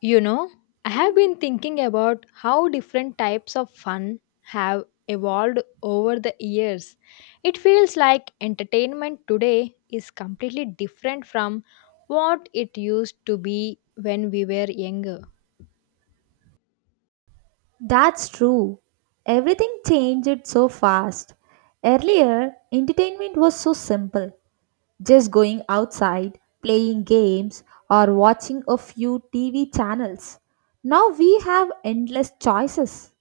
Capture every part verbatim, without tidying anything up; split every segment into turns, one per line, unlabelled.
You know, I have been thinking about how different types of fun have evolved over the years. It feels like entertainment today is completely different from what it used to be when we were younger.
That's true. Everything changed so fast. Earlier, entertainment was so simple just going outside, playing games, or watching a few T V channels. Now we have endless choices.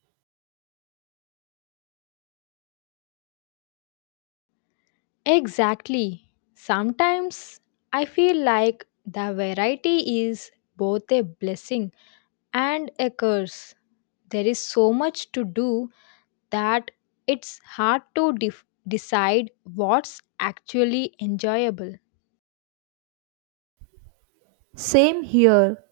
Exactly. Sometimes I feel like the variety is both a blessing and a curse. There is so much to do that it's hard to def- decide what's actually enjoyable.
Same here.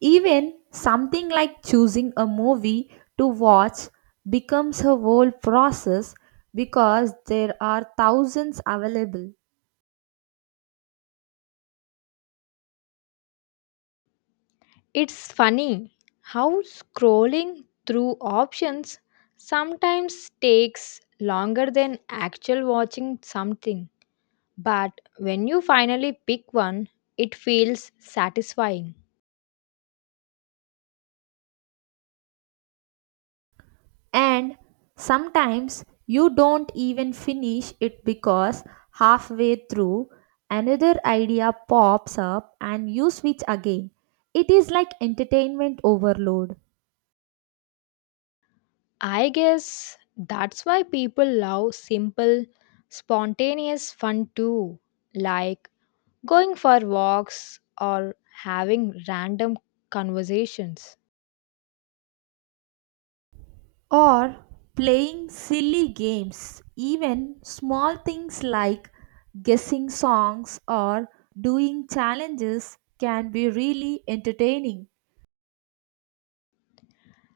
Even something like choosing a movie to watch becomes a whole process because there are thousands available.
It's funny how scrolling through options sometimes takes longer than actual watching something, but when you finally pick one, it feels satisfying.
And sometimes you don't even finish it because halfway through another idea pops up and you switch again. It is like entertainment overload.
I guess that's why people love simple, spontaneous fun too, like going for walks or having random conversations.
Or playing silly games, even small things like guessing songs or doing challenges can be really entertaining.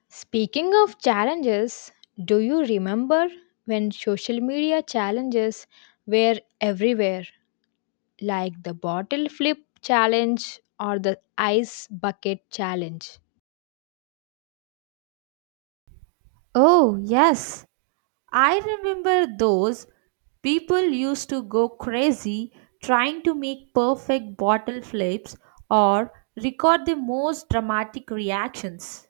Speaking of challenges, do you remember when social media challenges were everywhere, like the bottle flip challenge or the ice bucket challenge?
Oh, yes, I remember those people used to go crazy trying to make perfect bottle flips or record the most dramatic reactions.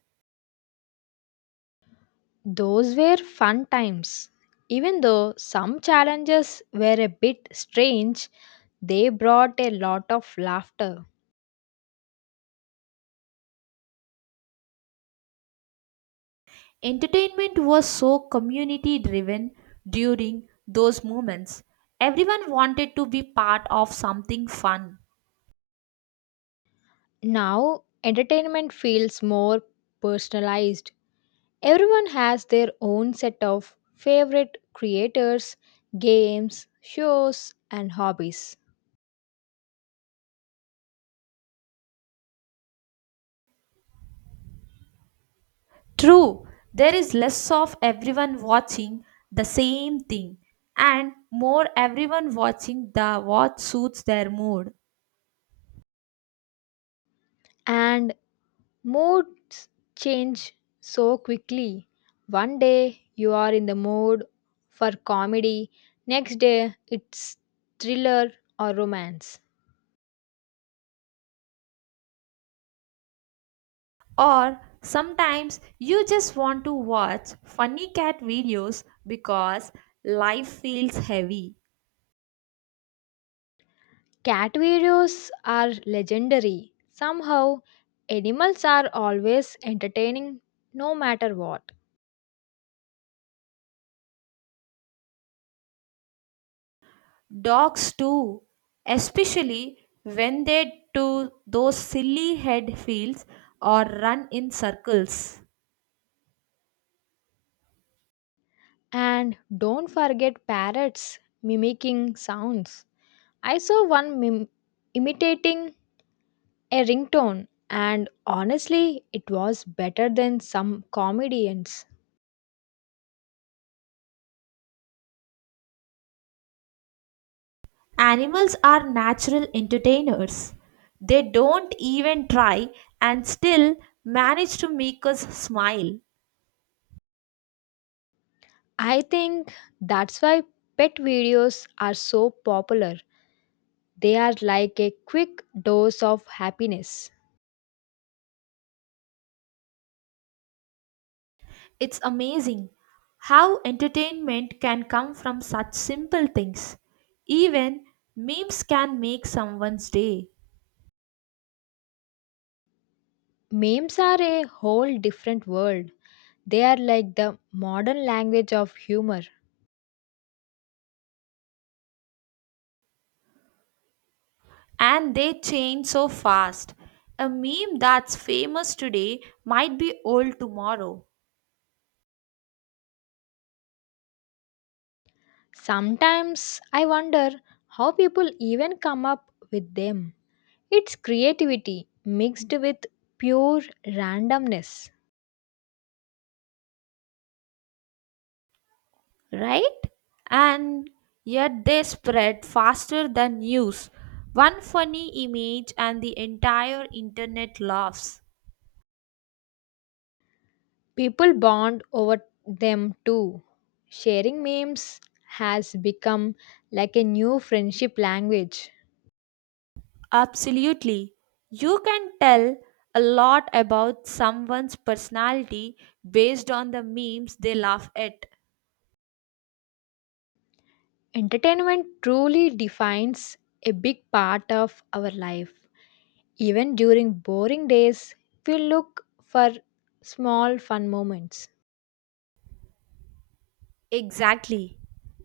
Those were fun times. Even though some challenges were a bit strange, they brought a lot of laughter.
Entertainment was so community driven during those moments. Everyone wanted to be part of something fun.
Now, entertainment feels more personalized. Everyone has their own set of favorite creators, games, shows, and hobbies.
True, there is less of everyone watching the same thing and more everyone watching the what suits their mood.
And moods change so quickly. One day you are in the mood for comedy, next day it's thriller or romance.
Or sometimes you just want to watch funny cat videos because life feels heavy.
Cat videos are legendary. Somehow, animals are always entertaining no matter what.
Dogs too, especially when they do those silly head feels or run in circles.
And don't forget parrots mimicking sounds. I saw one mim- imitating a ringtone and honestly it was better than some comedians.
Animals are natural entertainers. They don't even try and still manage to make us smile.
I think that's why pet videos are so popular. They are like a quick dose of happiness.
It's amazing how entertainment can come from such simple things. Even memes can make someone's day,
Memes are a whole different world. They are like the modern language of humor.
and they change so fast. A meme that's famous today might be old tomorrow,
Sometimes I wonder how people even come up with them. It's creativity mixed with pure randomness.
right? And yet they spread faster than news. One funny image, and the entire internet laughs.
People bond over them too. Sharing memes has become like a new friendship language.
Absolutely. You can tell a lot about someone's personality based on the memes they laugh at.
Entertainment truly defines a big part of our life. Even during boring days, we look for small fun moments.
Exactly.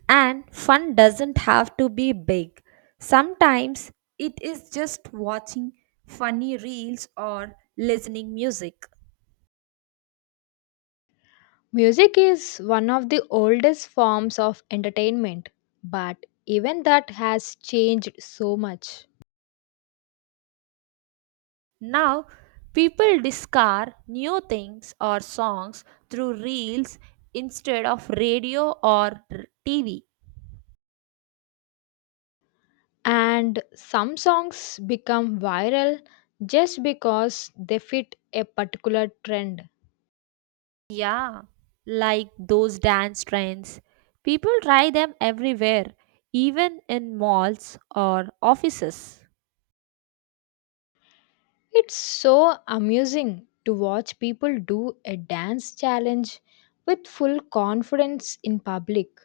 And fun doesn't have to be big. Sometimes it is just watching funny reels or listening music.
Music is one of the oldest forms of entertainment, but even that has changed so much.
Now, people discover new things or songs through reels instead of radio or r- T V.
And some songs become viral just because they fit a particular trend.
Yeah, like those dance trends. People try them everywhere, even in malls or offices.
It's so amusing to watch people do a dance challenge with full confidence in public.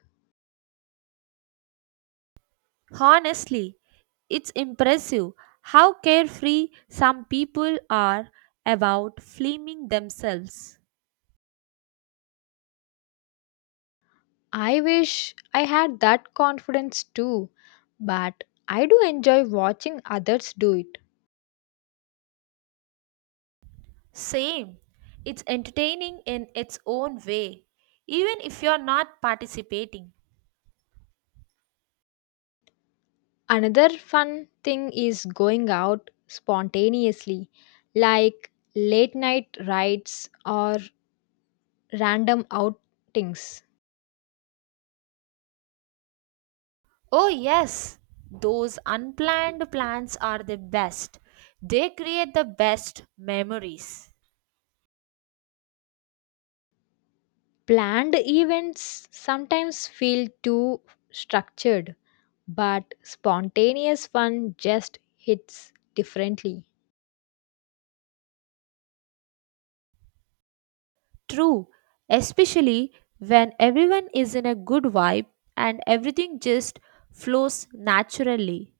Honestly, it's impressive how carefree some people are about flaming themselves.
I wish I had that confidence too, but I do enjoy watching others do it.
Same, it's entertaining in its own way, even if you're not participating.
Another fun thing is going out spontaneously, like late night rides or random outings.
Oh, yes, those unplanned plans are the best. They create the best memories.
Planned events sometimes feel too structured, but spontaneous fun just hits differently.
True, especially when everyone is in a good vibe and everything just flows naturally.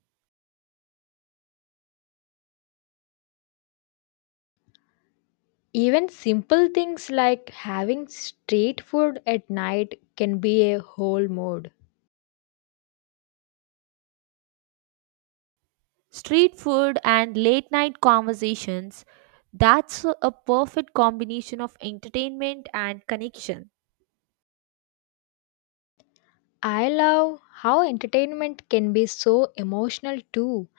Even simple things like having street food at night can be a whole mood.
Street food and late night conversations that's a perfect combination of entertainment and connection.
I love how entertainment can be so emotional too,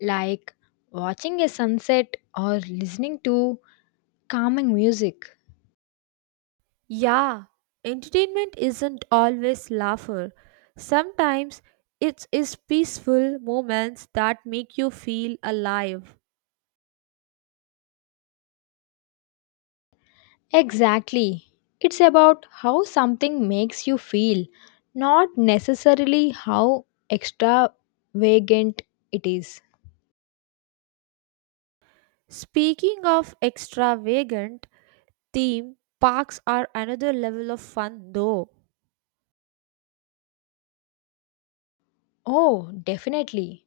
like watching a sunset or listening to calming music.
Yeah, entertainment isn't always laughter. Sometimes it is peaceful moments that make you feel alive.
Exactly. It's about how something makes you feel, not necessarily how extravagant it is.
Speaking of extravagant theme, parks are another level of fun though.
Oh, definitely.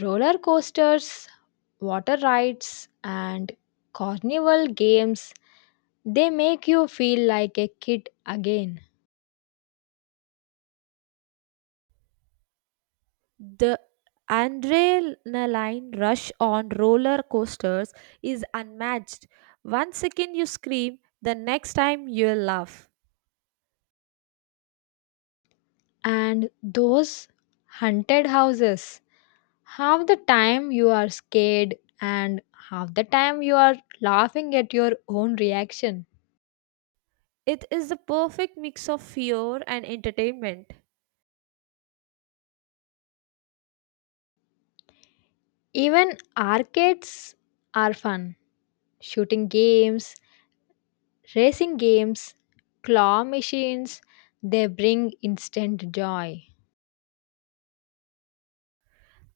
Roller coasters, water rides, and carnival games, they make you feel like a kid again.
The adrenaline rush on roller coasters is unmatched. One second you scream, the next time you laugh.
And those haunted houses, half the time you are scared, and half the time you are laughing at your own reaction.
It is the perfect mix of fear and entertainment.
Even arcades are fun. Shooting games, racing games, claw machines, they bring instant joy.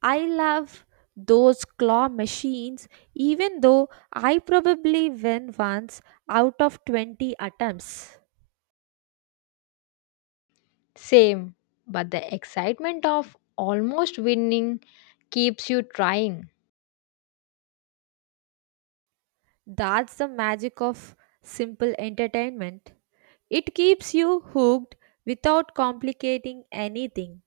I love those claw machines, even though I probably win once out of twenty attempts.
Same, but the excitement of almost winning keeps you trying.
That's the magic of simple entertainment. It keeps you hooked without complicating anything.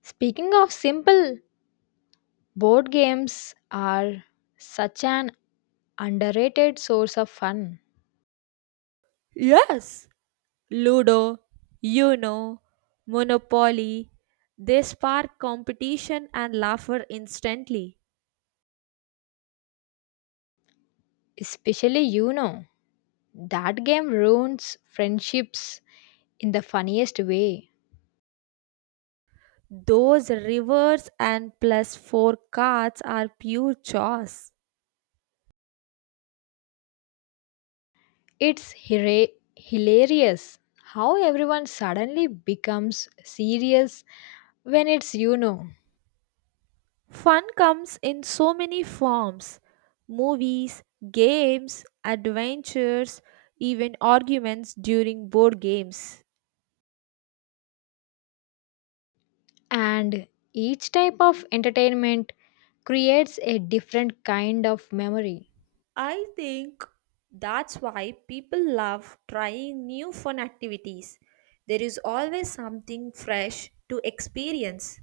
Speaking of simple, board games are such an underrated source of fun.
Yes, Ludo, Uno, Monopoly, they spark competition and laughter instantly.
Especially you know, that game ruins friendships in the funniest way.
Those reverse and plus four cards are pure chaos.
It's hira- hilarious how everyone suddenly becomes serious when it's you know.
Fun comes in so many forms movies, games, adventures, even arguments during board games.
And each type of entertainment creates a different kind of memory.
I think that's why people love trying new fun activities. There is always something fresh to experience.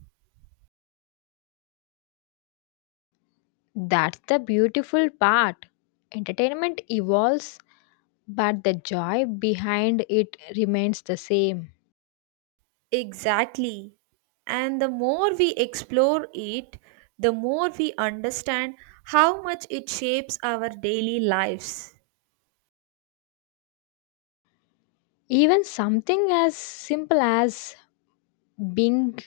That's the beautiful part. Entertainment evolves, but the joy behind it remains the same.
Exactly. And the more we explore it, the more we understand how much it shapes our daily lives.
Even something as simple as being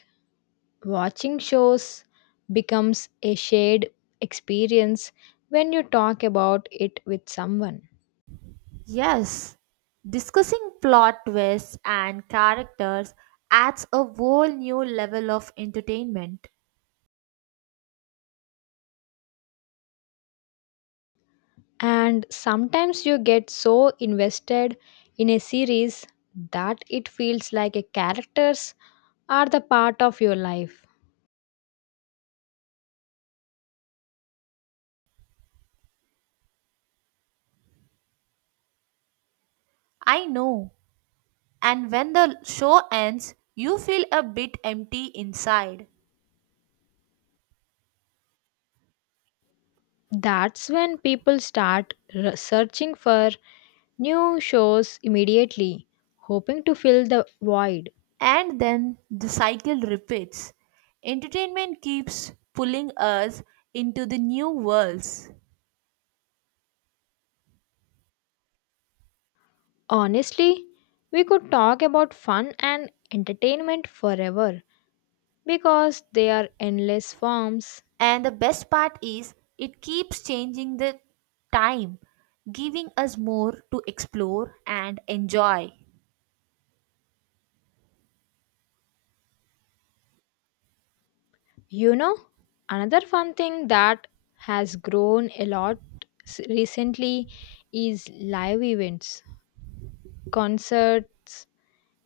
watching shows becomes a shared experience when you talk about it with someone.
Yes, discussing plot twists and characters adds a whole new level of entertainment.
And sometimes you get so invested in a series that it feels like a characters are the part of your life.
I know. And when the show ends, you feel a bit empty inside.
That's when people start re- searching for new shows immediately, hoping to fill the void.
And then the cycle repeats. Entertainment keeps pulling us into the new worlds.
Honestly, we could talk about fun and entertainment forever, because they are endless forms.
And the best part is, it keeps changing the time, giving us more to explore and enjoy.
You know, another fun thing that has grown a lot s- recently is live events, concerts,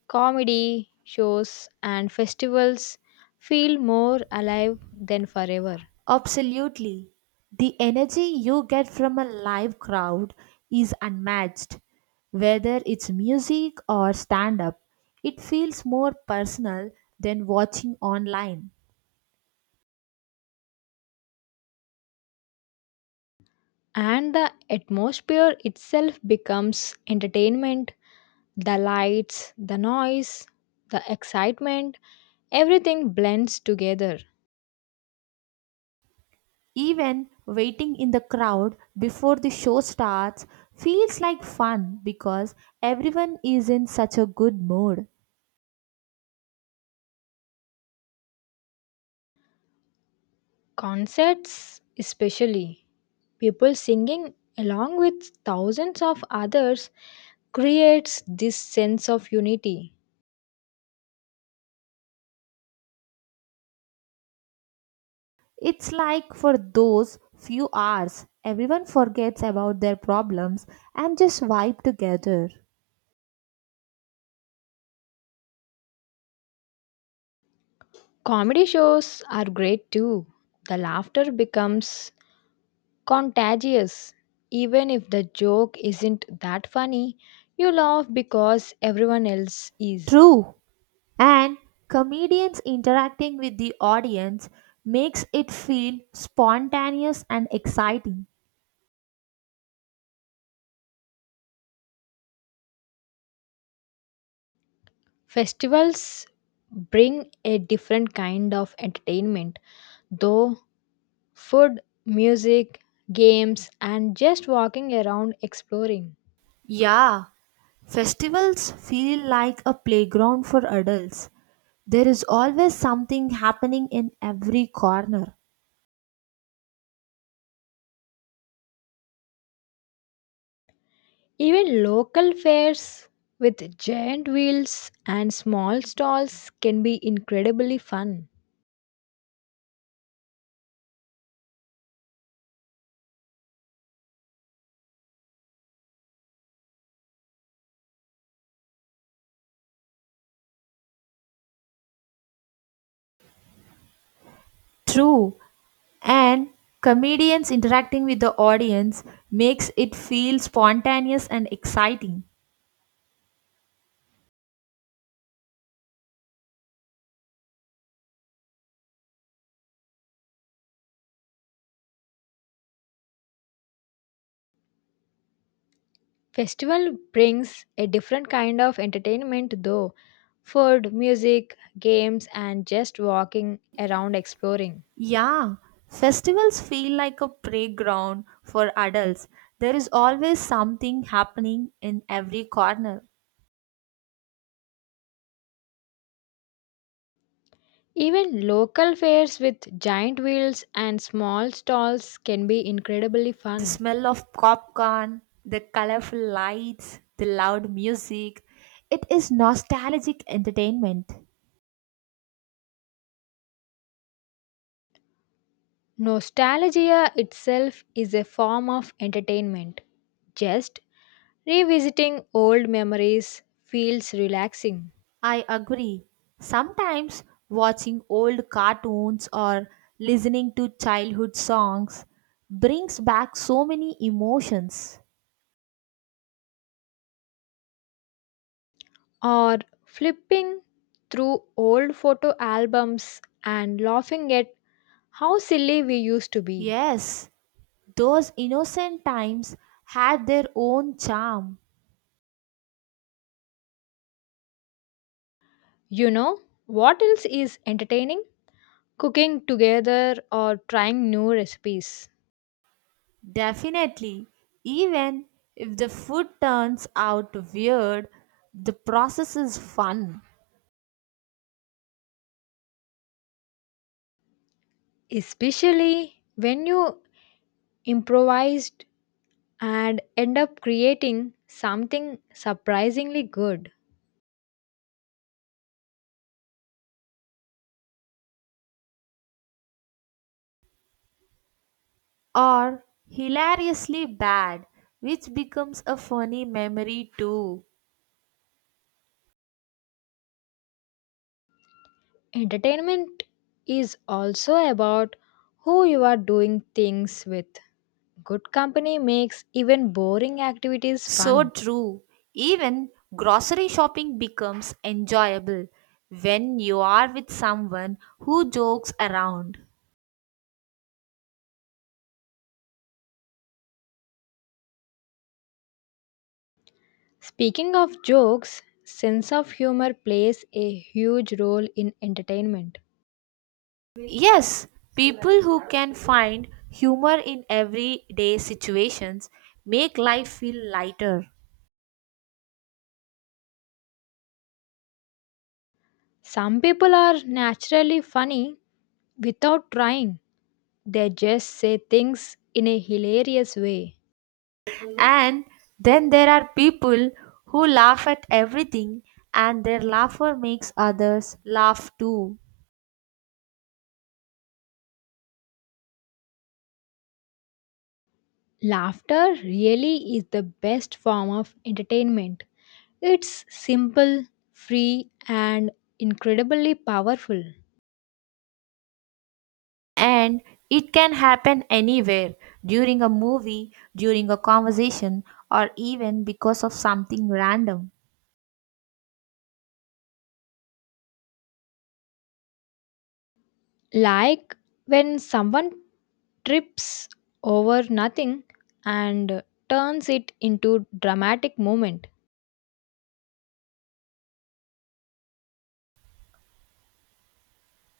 comedy shows, and festivals feel more alive than forever.
Absolutely. The energy you get from a live crowd is unmatched. Whether it's music or stand up, it feels more personal than watching online.
And the atmosphere itself becomes entertainment. The lights, the noise, the excitement, everything blends together.
Even waiting in the crowd before the show starts feels like fun because everyone is in such a good mood.
Concerts, especially, people singing along with thousands of others creates this sense of unity.
It's like for those few hours, everyone forgets about their problems and just vibe together.
Comedy shows are great too. The laughter becomes contagious. Even if the joke isn't that funny, you laugh because everyone else is.
True, and comedians interacting with the audience makes it feel spontaneous and exciting.
Festivals bring a different kind of entertainment, though. Food, music, games, and just walking around exploring.
Yeah, festivals feel like a playground for adults. There is always something happening in every corner.
Even local fairs with giant wheels and small stalls can be incredibly fun.
True, and comedians interacting with the audience makes it feel spontaneous and exciting.
Festival brings a different kind of entertainment though, food, music, games, and just walking around exploring.
Yeah, festivals feel like a playground for adults. There is always something happening in every corner.
Even local fairs with giant wheels and small stalls can be incredibly
The
fun.
smell of popcorn, the colorful lights, the loud music. It is nostalgic entertainment.
Nostalgia itself is a form of entertainment. Just revisiting old memories feels relaxing.
I agree. Sometimes watching old cartoons or listening to childhood songs brings back so many emotions.
Or flipping through old photo albums and laughing at how silly we used to be.
Yes, those innocent times had their own charm.
You know, what else is entertaining? Cooking together or trying new recipes.
Definitely, even if the food turns out weird, the process is fun
Especially when you improvised and end up creating something surprisingly good.
or hilariously bad, which becomes a funny memory too.
Entertainment is also about who you are doing things with. Good company makes even boring activities
So
fun.
true. Even grocery shopping becomes enjoyable when you are with someone who jokes around.
Speaking of jokes, sense of humor plays a huge role in entertainment.
Yes, people who can find humor in everyday situations make life feel lighter.
Some people are naturally funny without trying. They just say things in a hilarious way.
And then there are people who laugh at everything and their laughter makes others laugh too.
Laughter really is the best form of entertainment. It's simple, free, and incredibly powerful.
And it can happen anywhere during a movie, during a conversation, or even because of something random.
Like when someone trips over nothing and turns it into dramatic moment.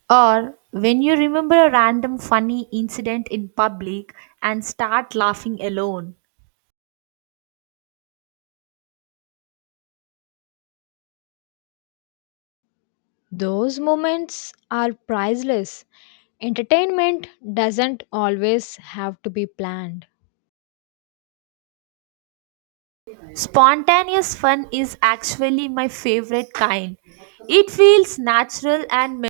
Or when you remember a random funny incident in public and start laughing alone.
Those moments are priceless. Entertainment doesn't always have to be planned.
Spontaneous fun is actually my favorite kind. It feels natural and me-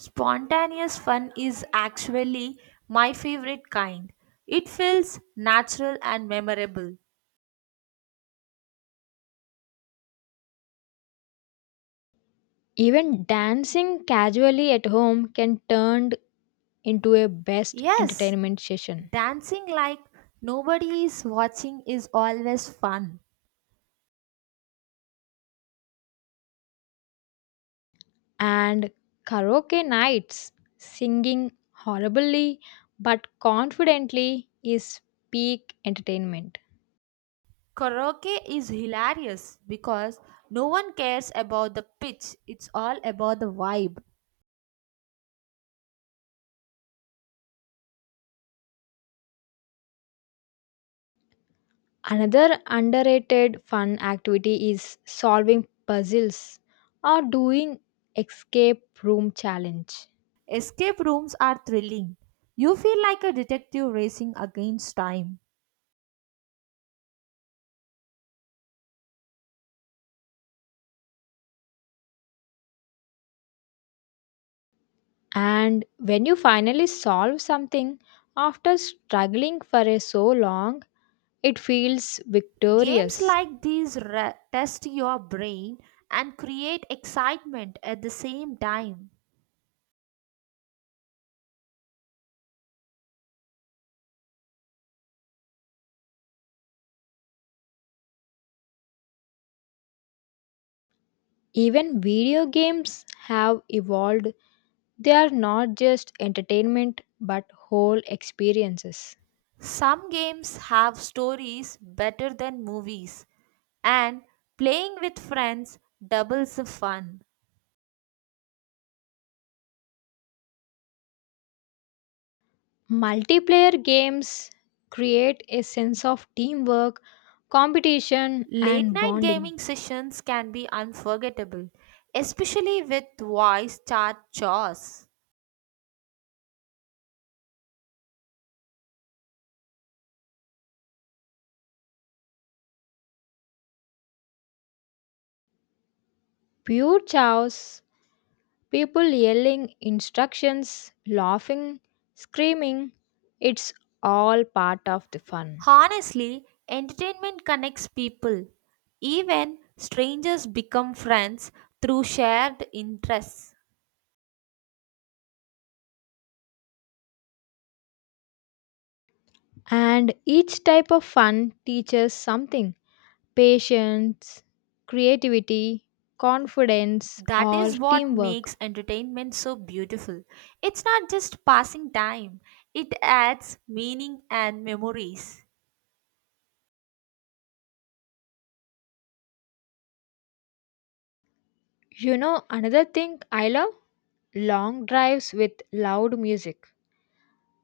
spontaneous fun is actually my favorite kind. It feels natural and memorable.
Even dancing casually at home can turn into a best
Yes,
entertainment session.
dancing like nobody is watching is always fun.
And karaoke nights, singing horribly but confidently, is peak entertainment.
Karaoke is hilarious because no one cares about the pitch. It's all about the vibe.
Another underrated fun activity is solving puzzles or doing escape room challenge.
Escape rooms are thrilling. You feel like a detective racing against time.
And when you finally solve something after struggling for a so long, it feels
Games
victorious.
like these re- test your brain and create excitement at the same time.
Even video games have evolved. They are not just entertainment but whole experiences.
Some games have stories better than movies, and playing with friends doubles the fun.
Multiplayer games create a sense of teamwork, competition,
Late
and
night
bonding.
gaming sessions can be unforgettable, especially with voice chat chores.
Pure chaos, people yelling instructions, laughing, screaming, it's all part of the fun.
Honestly, entertainment connects people. Even strangers become friends through shared interests.
And each type of fun teaches something patience, creativity, confidence,
That
or
is what
teamwork.
makes entertainment so beautiful. It's not just passing time, it adds meaning and memories.
You know, another thing I love? Long drives with loud music.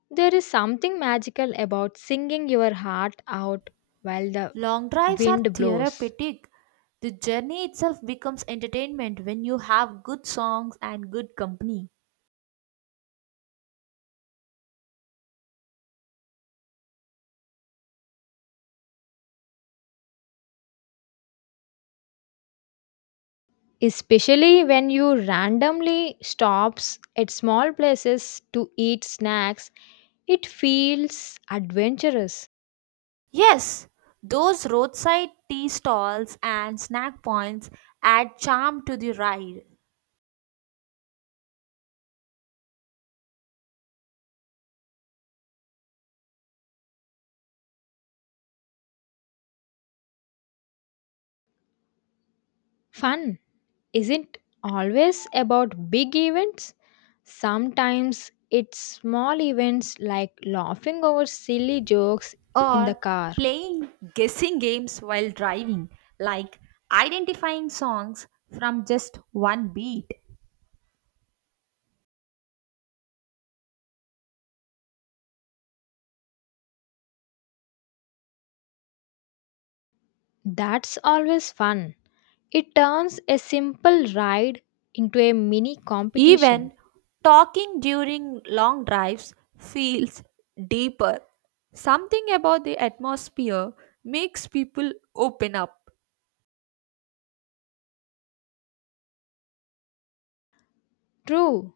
There is something magical about singing your heart out while the
Long drives are
wind blows,
therapeutic. The journey itself becomes entertainment when you have good songs and good company.
especially when you randomly stops at small places to eat snacks. It feels adventurous.
Yes, those roadside tea stalls and snack points add charm to the ride.
Fun isn't always about big events. Sometimes it's small events like laughing over silly jokes in the
Or
car.
playing guessing games while driving, like identifying songs from just one beat.
That's always fun. It turns a simple ride into a mini
Even
competition.
talking during long drives feels deeper. Something about the atmosphere makes people open up.
True,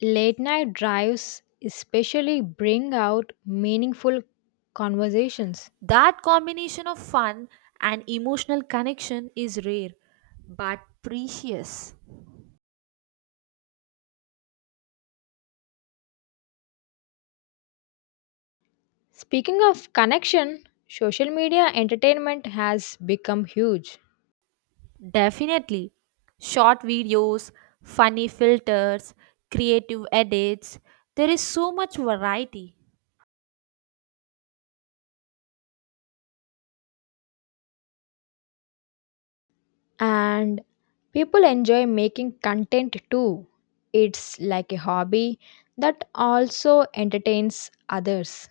late night drives especially bring out meaningful conversations.
That combination of fun and emotional connection is rare but precious.
Speaking of connection, social media entertainment has become huge.
Definitely. Short videos, funny filters, creative edits, there is so much variety.
And people enjoy making content too. It's like a hobby that also entertains others.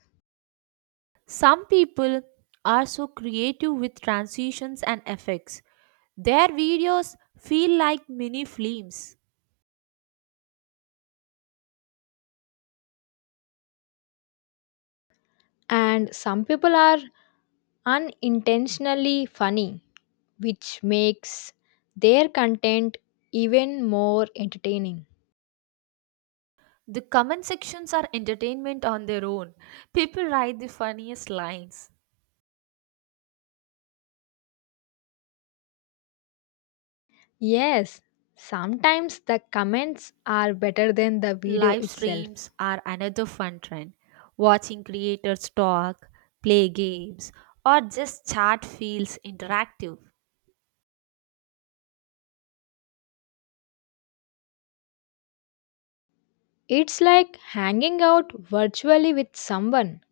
Some people are so creative with transitions and effects. Their videos feel like mini films.
And some people are unintentionally funny, which makes their content even more entertaining.
The comment sections are entertainment on their own. People write the funniest lines.
Yes, sometimes the comments are better than the video
Live
itself.
streams are another fun trend. Watching creators talk, play games, or just chat feels interactive.
It's like hanging out virtually with someone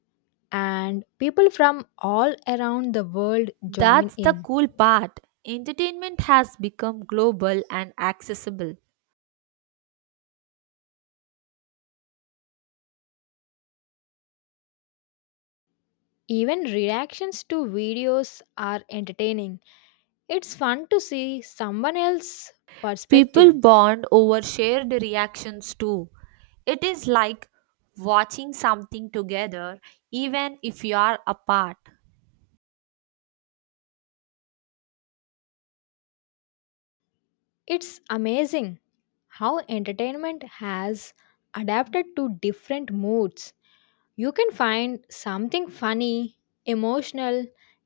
and people from all around the world join
That's the
in.
cool part. Entertainment has become global and accessible.
Even reactions to videos are entertaining. It's fun to see someone else's
People
perspective.
bond over shared reactions too. It is like watching something together, even if you are apart.
It's amazing how entertainment has adapted to different moods. You can find something funny, emotional,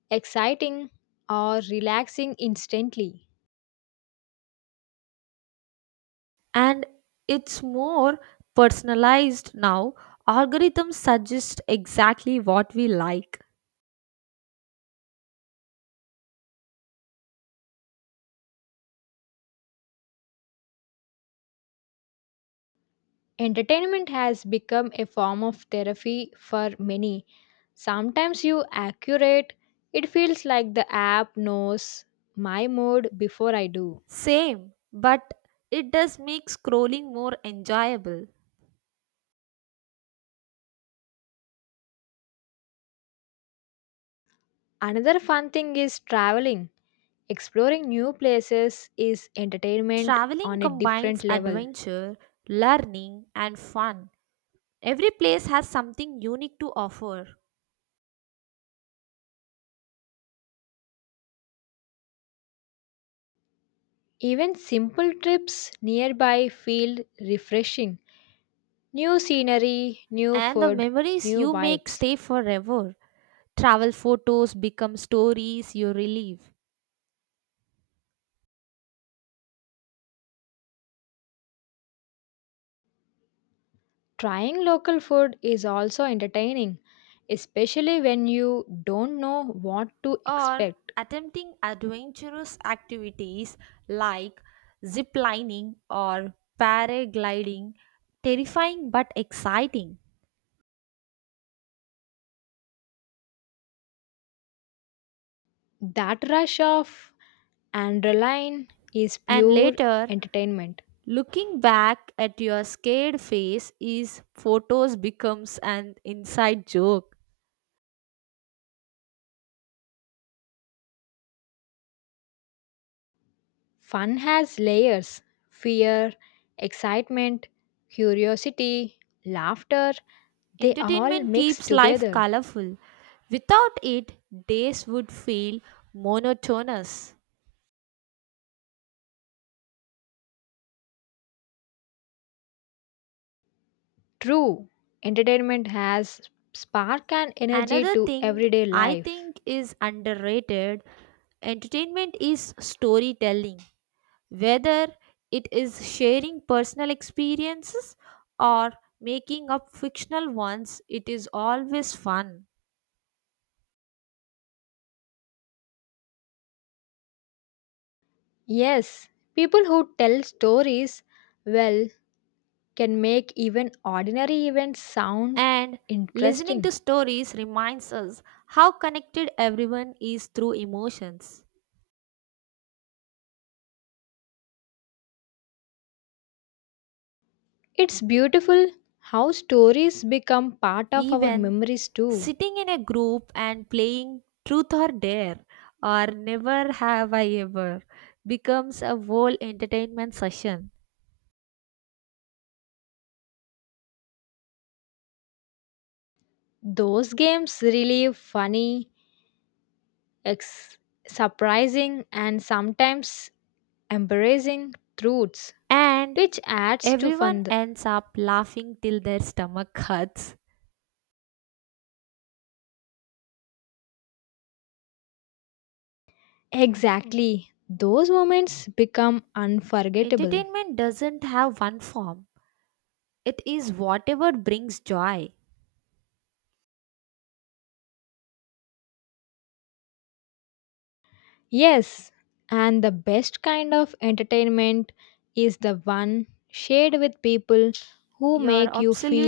exciting, or relaxing instantly.
And it's more personalized now. Algorithms suggest exactly what we like.
Entertainment has become a form of therapy for many. Sometimes you accurate. It feels like the app knows my mood before I do.
Same, but it does make scrolling more enjoyable.
Another fun thing is traveling. Exploring new places is entertainment
Traveling
on a different
combines
level.
adventure, learning, and fun. Every place has something unique to offer,
Even simple trips nearby feel refreshing. New scenery, new
and the
food,
memories
new
you make
vibes.
stay forever. Travel photos become stories you relive.
Trying local food is also entertaining, especially when you don't know what to
Or
expect.
attempting adventurous activities like zip lining or paragliding, terrifying but exciting.
That rush of adrenaline is
And
pure
later,
entertainment.
looking back at your scared face is photos becomes an inside joke.
Fun has layers fear, excitement, curiosity, laughter. They all
Entertainment
mix
keeps life
together.
colorful. Without it, days would feel monotonous.
True, entertainment has spark and energy
Another
to
thing
everyday
I
life.
think is underrated entertainment is storytelling, whether it is sharing personal experiences or making up fictional ones, it is always fun.
Yes, people who tell stories well can make even ordinary events sound
And listening
interesting.
to stories reminds us how connected everyone is through emotions.
It's beautiful how stories become part of our
Even
memories too.
sitting in a group and playing truth or dare or never have I ever becomes a whole entertainment session.
Those games really funny, ex- surprising, and sometimes embarrassing truths,
And
which adds to
everyone
fun.
ends up laughing till their stomach hurts.
Exactly, those moments become unforgettable.
Entertainment doesn't have one form, it is whatever brings joy.
Yes, and the best kind of entertainment is the one shared with people who
You're
make you
absolutely
feel